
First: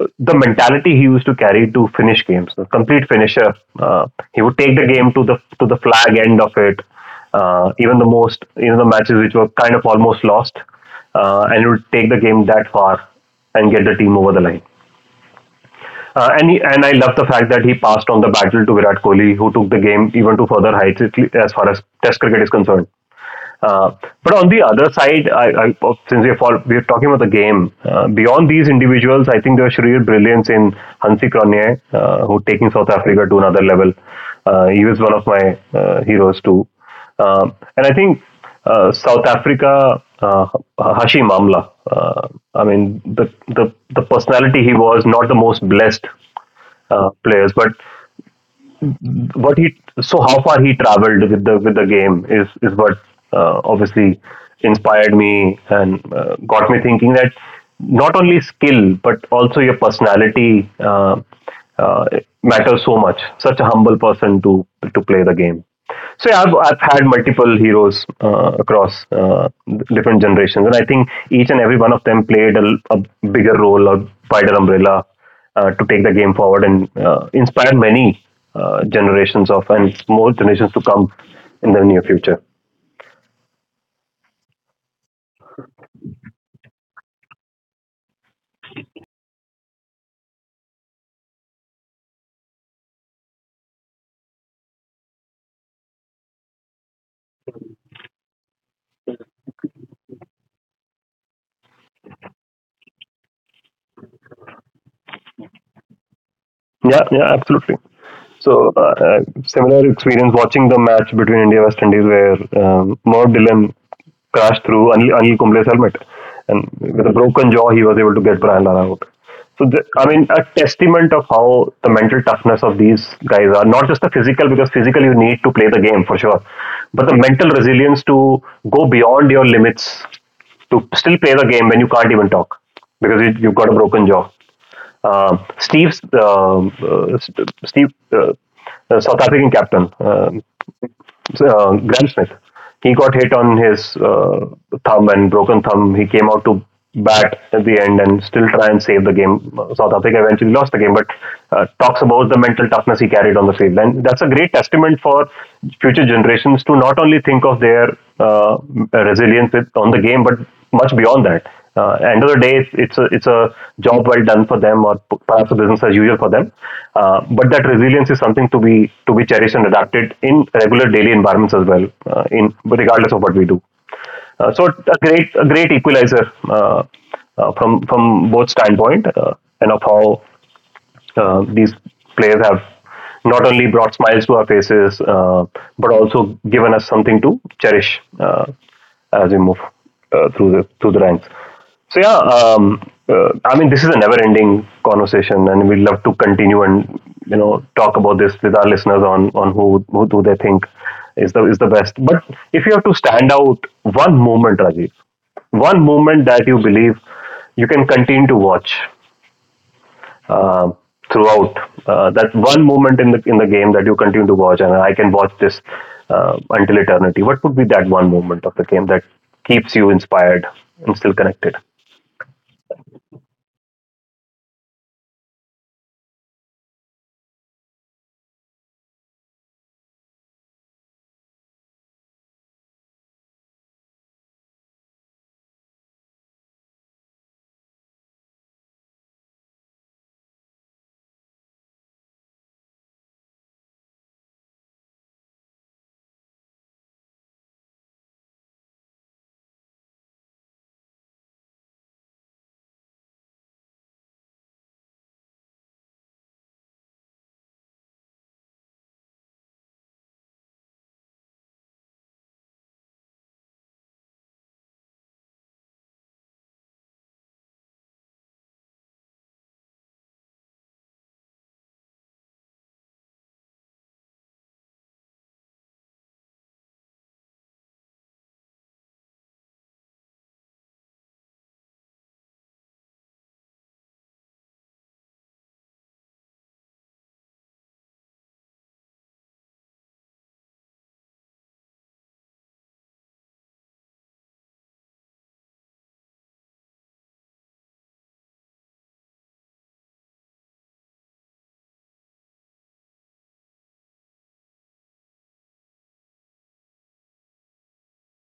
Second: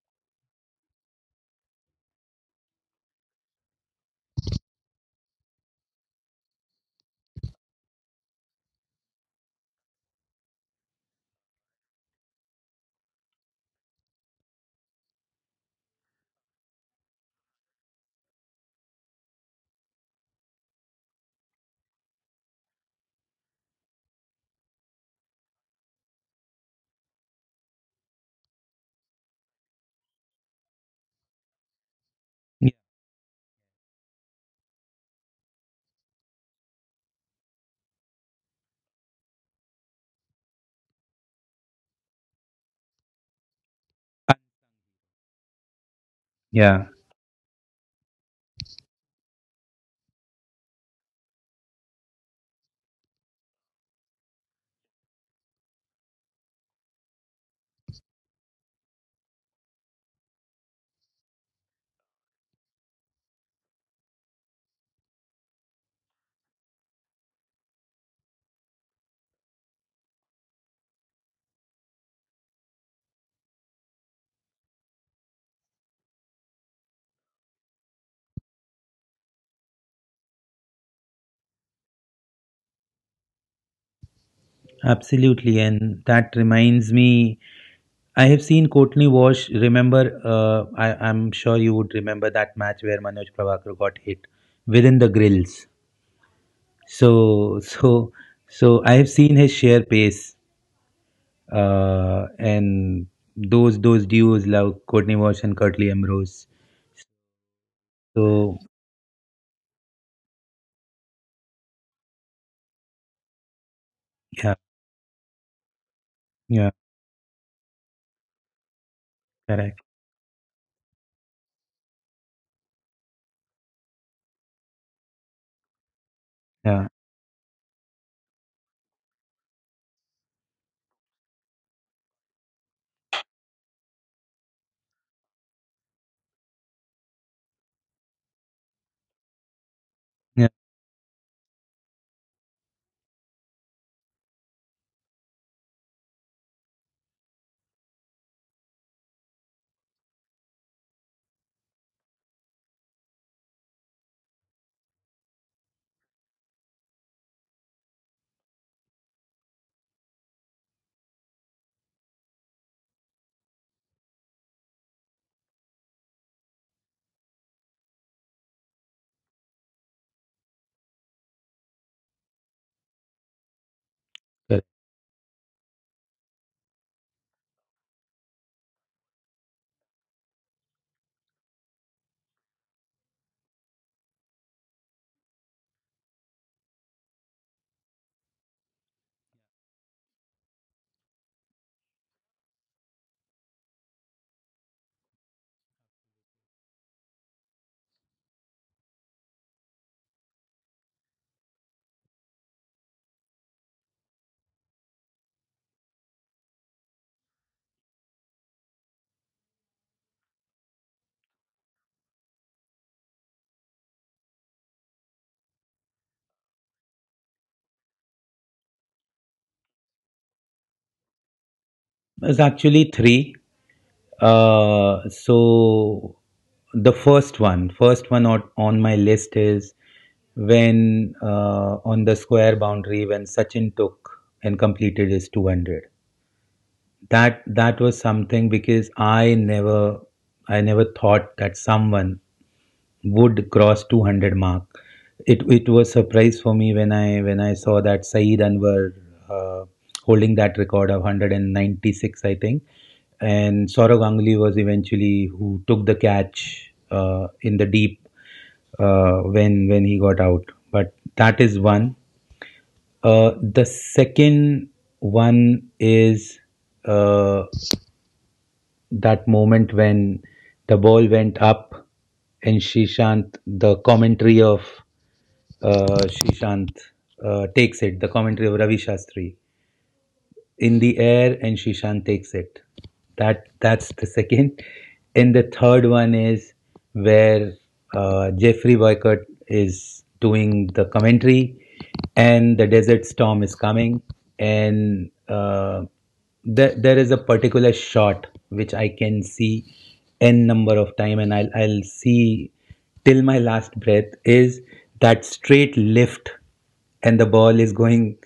[SPEAKER 1] the mentality he used to carry to finish games, a complete finisher. He would take the game to the flag end of it. Even the most, you know, the matches which were kind of almost lost, and he would take the game that far and get the team over the line. And I love the fact that he passed on the battle to Virat Kohli, who took the game even to further heights as far as Test cricket is concerned. Uh, but on the other side, we're talking about the game, beyond these individuals, I think there was sheer brilliance in Hansi Cronje, who taking
[SPEAKER 2] yeah,
[SPEAKER 1] South Africa to another level. He was one of my heroes too. And I think South Africa, Hashim Amla, I mean, the personality he was, not the most blessed
[SPEAKER 2] yeah,
[SPEAKER 1] players, but what he so how far he traveled with the game is what obviously inspired me and got me thinking that not only skill but also your personality uh, matters so much. Such a humble person to play the game. So yeah, I've had multiple heroes across different generations, and I think each and every one of them played a bigger role or wider umbrella to take the game forward and inspired many generations of and more generations to come in the near future.
[SPEAKER 2] absolutely. And that reminds me. I have seen Courtney Walsh. Remember, I'm sure you would remember that match where Manoj Prabhakar got hit within the grills. So, so, so I have seen his sheer pace, and those duos like Courtney Walsh and Curtly Ambrose.
[SPEAKER 1] Yeah, yeah, absolutely.
[SPEAKER 2] So,
[SPEAKER 1] So similar experience watching the match between India West Indies where Merv Dillon
[SPEAKER 2] yeah,
[SPEAKER 1] crashed through Anil Kumble's helmet, and
[SPEAKER 2] yeah,
[SPEAKER 1] with a broken jaw he was able to get Brian Lara out. So
[SPEAKER 2] correct,
[SPEAKER 1] the, I mean, a testament of how the mental toughness of these guys are not just the physical, because physical you need to play the game for sure,
[SPEAKER 2] yeah,
[SPEAKER 1] but the mental resilience to go beyond your limits to still play the game when you can't even talk because you've got a broken jaw. Steve's, Steve, South African captain,
[SPEAKER 2] yeah.
[SPEAKER 1] Graham Smith. He got hit on his thumb and broken thumb. He came out to bat at the end and still try and save the game. South Africa eventually lost the game, but talks about the mental toughness he carried on the field, and that's a great testament for future generations to not only think of their resilience with, on the game, but much beyond that. End of the day, it's a job well done for them, or perhaps a business as usual for them. But that resilience is something to be cherished and adapted in regular daily environments as well, in regardless of what we do. Uh,
[SPEAKER 2] Correct.
[SPEAKER 1] so a great equalizer, from both standpoint, and of how these players have not only brought smiles to our faces, but also given us something to cherish, as we move through the ranks. So yeah, I mean, this is a never-ending conversation, and we would love to continue and talk about this with our listeners on who do they think is the best. But if you have to stand out one moment, Rajiv, one moment that you believe you can continue to watch um throughout. That one moment in the game that you continue to watch, and I can watch this until eternity. What would be that one moment of the game that keeps you inspired and still connected?
[SPEAKER 2] It's actually three. So the first one on my list is when, on the square boundary, when Sachin took and completed his 200. That that was something because I never thought that someone would cross 200 mark. It was surprise for me when I saw that Saeed Anwar uh, holding that record of 196, I think, and Sourav Ganguly was eventually who took the catch in the deep when he got out. But that is one. The second one is, uh, that moment when the ball went up and Shishant, the commentary of Shishant, takes it, the commentary of Ravi Shastri, in the air and Shishan takes it. That that's the second. And the third one is where Jeffrey Boycott is doing the commentary, and the desert storm is coming, and there is a particular shot which I can see n number of time, and I'll see till my last breath, is that straight lift and the ball is going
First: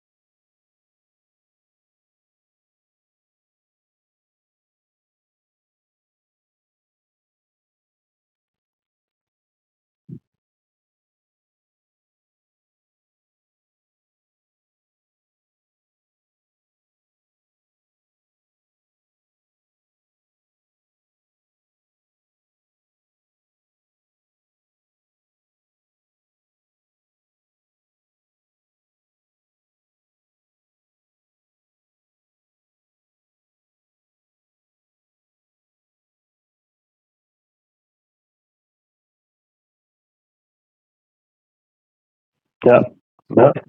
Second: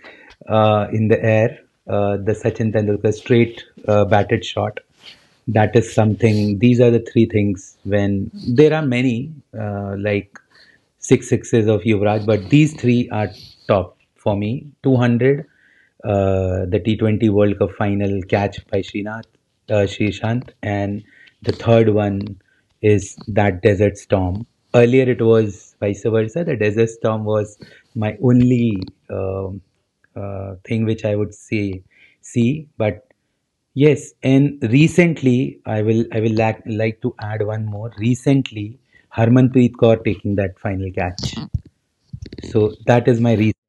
[SPEAKER 2] in the air. The Sachin Tendulkar straight batted shot. That is something. These are the three things. When there are many like six sixes of Yuvraj, but these three are top for me. 200, the T20 World Cup final catch by Srinath, Srishant, and the third one is that Desert Storm. Earlier it was vice versa. The Desert Storm was my only um thing which I would say see, but yes. And recently I will like to add one more. Recently, Harmanpreet Kaur taking that final catch. So
[SPEAKER 1] Yeah.
[SPEAKER 2] that is my
[SPEAKER 1] Yeah.
[SPEAKER 2] reason.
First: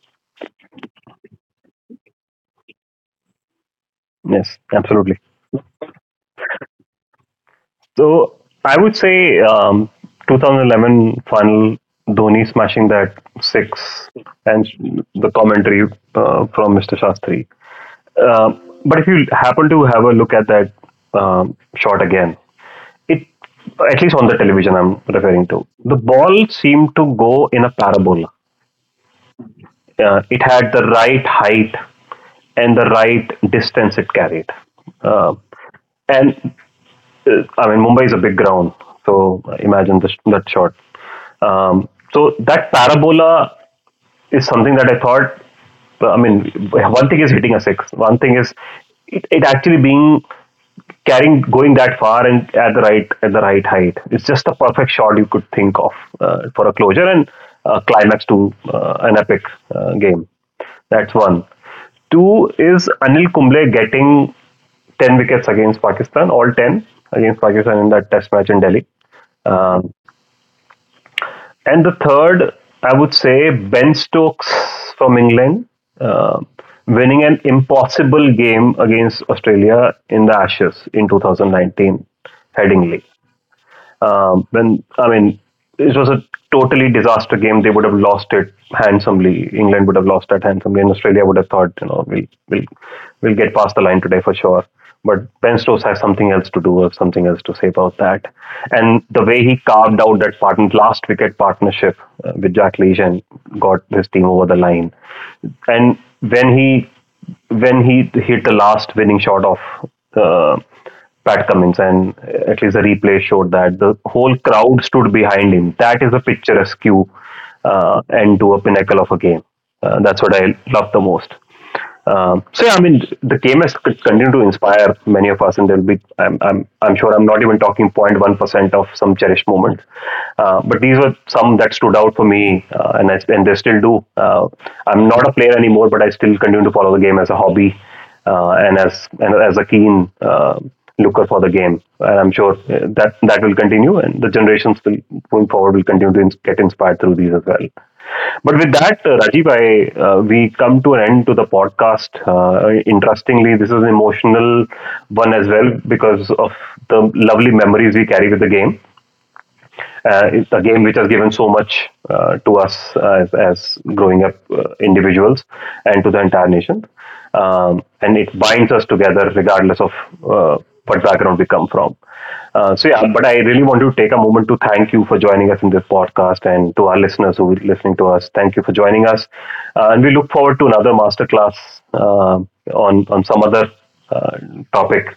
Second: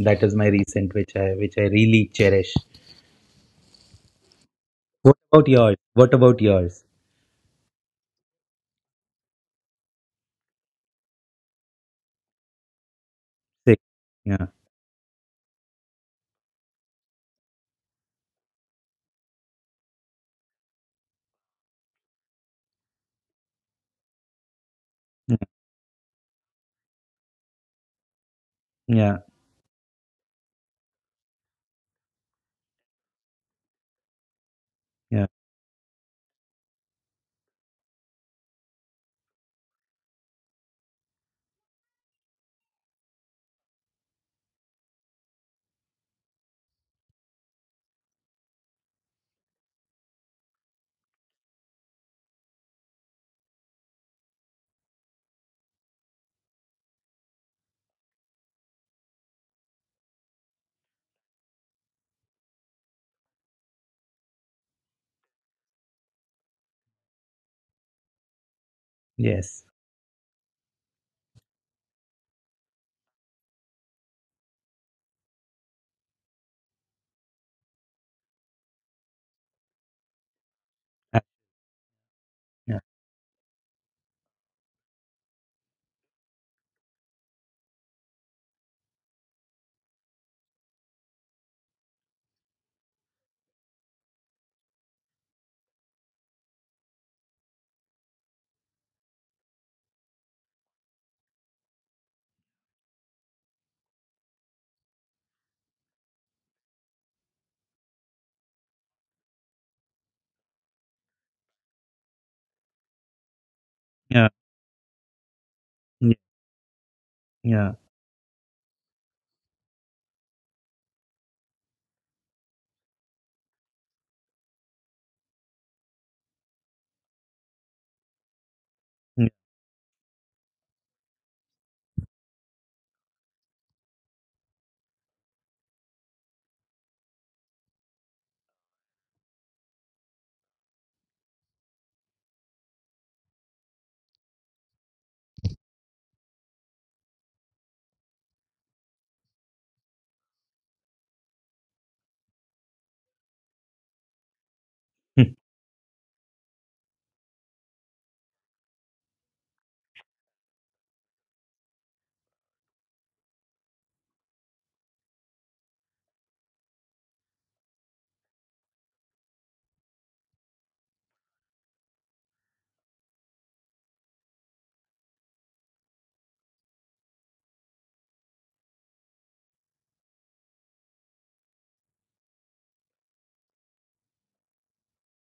[SPEAKER 2] That is my recent, which I really cherish.
[SPEAKER 1] Yes.
[SPEAKER 2] What
[SPEAKER 1] Absolutely.
[SPEAKER 2] about yours? What about yours?
[SPEAKER 1] So I would say 2011 final, Dhoni smashing that
[SPEAKER 2] Six.
[SPEAKER 1] six,
[SPEAKER 2] Yeah.
[SPEAKER 1] and the commentary from Mr. Shastri. But if you happen to have a look at that um, shot again, it, at least on the television I'm
[SPEAKER 2] Yeah.
[SPEAKER 1] referring to, the ball seemed to go in a parabola.
[SPEAKER 2] Yeah.
[SPEAKER 1] It had the right height and the right distance it carried,
[SPEAKER 2] Yeah.
[SPEAKER 1] uh, and I mean Mumbai is a big ground, so imagine this, that shot. Um, so that parabola is something that I thought, I mean, one thing is hitting a six, one thing is it actually being carrying going that far and at the right, at the right height. It's just the perfect shot you could think of, for a closure and a climax to an epic game. That's one. Two is Anil Kumble getting 10 wickets against Pakistan, all 10 against Pakistan in that test match in Delhi.
[SPEAKER 2] Yes.
[SPEAKER 1] Um, and the third, I would say Ben Stokes from England uh, winning an impossible game against Australia in the Ashes in
[SPEAKER 2] Uh,
[SPEAKER 1] 2019,
[SPEAKER 2] yeah.
[SPEAKER 1] Headingley. When I mean, it was a totally disaster game. They would have lost it handsomely. England would have lost that handsomely, and Australia would have thought, you know, we'll get past the line today for sure. But Ben Stokes has something else to do or something else to say about that. And the way he carved out that last wicket partnership with Jack Leach and got his team over the line. And when he hit the last winning shot of uh, Pat Cummins, and at least the replay showed that the
[SPEAKER 2] Yeah.
[SPEAKER 1] whole crowd stood behind him. That is a picturesque
[SPEAKER 2] Yeah.
[SPEAKER 1] end to a pinnacle of a game. That's what I love the most. So yeah, I mean, the game has continued to inspire many of us, and there'll be. I'm sure I'm not even talking zero point 0.1% of some cherished moments, but these were some that stood out for me, and they still do. I'm not a player anymore, but I still continue to follow the game as a hobby, and as a keen looker for the game. And I'm sure that that will continue, and the generations will going forward will continue to get inspired through these as well. But with that, Rajiv, we come to an end to the podcast. Interestingly, this is an emotional
[SPEAKER 2] Yeah.
[SPEAKER 1] one as well because of the lovely memories we carry with the game. It's a game which has given so much, to us, as growing up individuals and to the entire nation. And it binds us together regardless of uh, what background we come from. So, yeah, but I really want to take a moment to thank you for joining us in this podcast and to our listeners who are listening to us. Thank you for joining us. And we look forward to another masterclass uh, on some other uh, topic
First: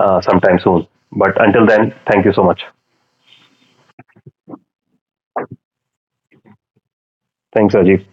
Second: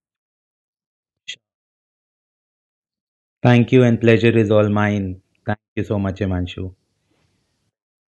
[SPEAKER 1] sometime soon. But until then, thank you so much.
[SPEAKER 2] Thank you, and pleasure is all mine. Thank you so much, Imanshu.
[SPEAKER 1] Thanks, Rajiv.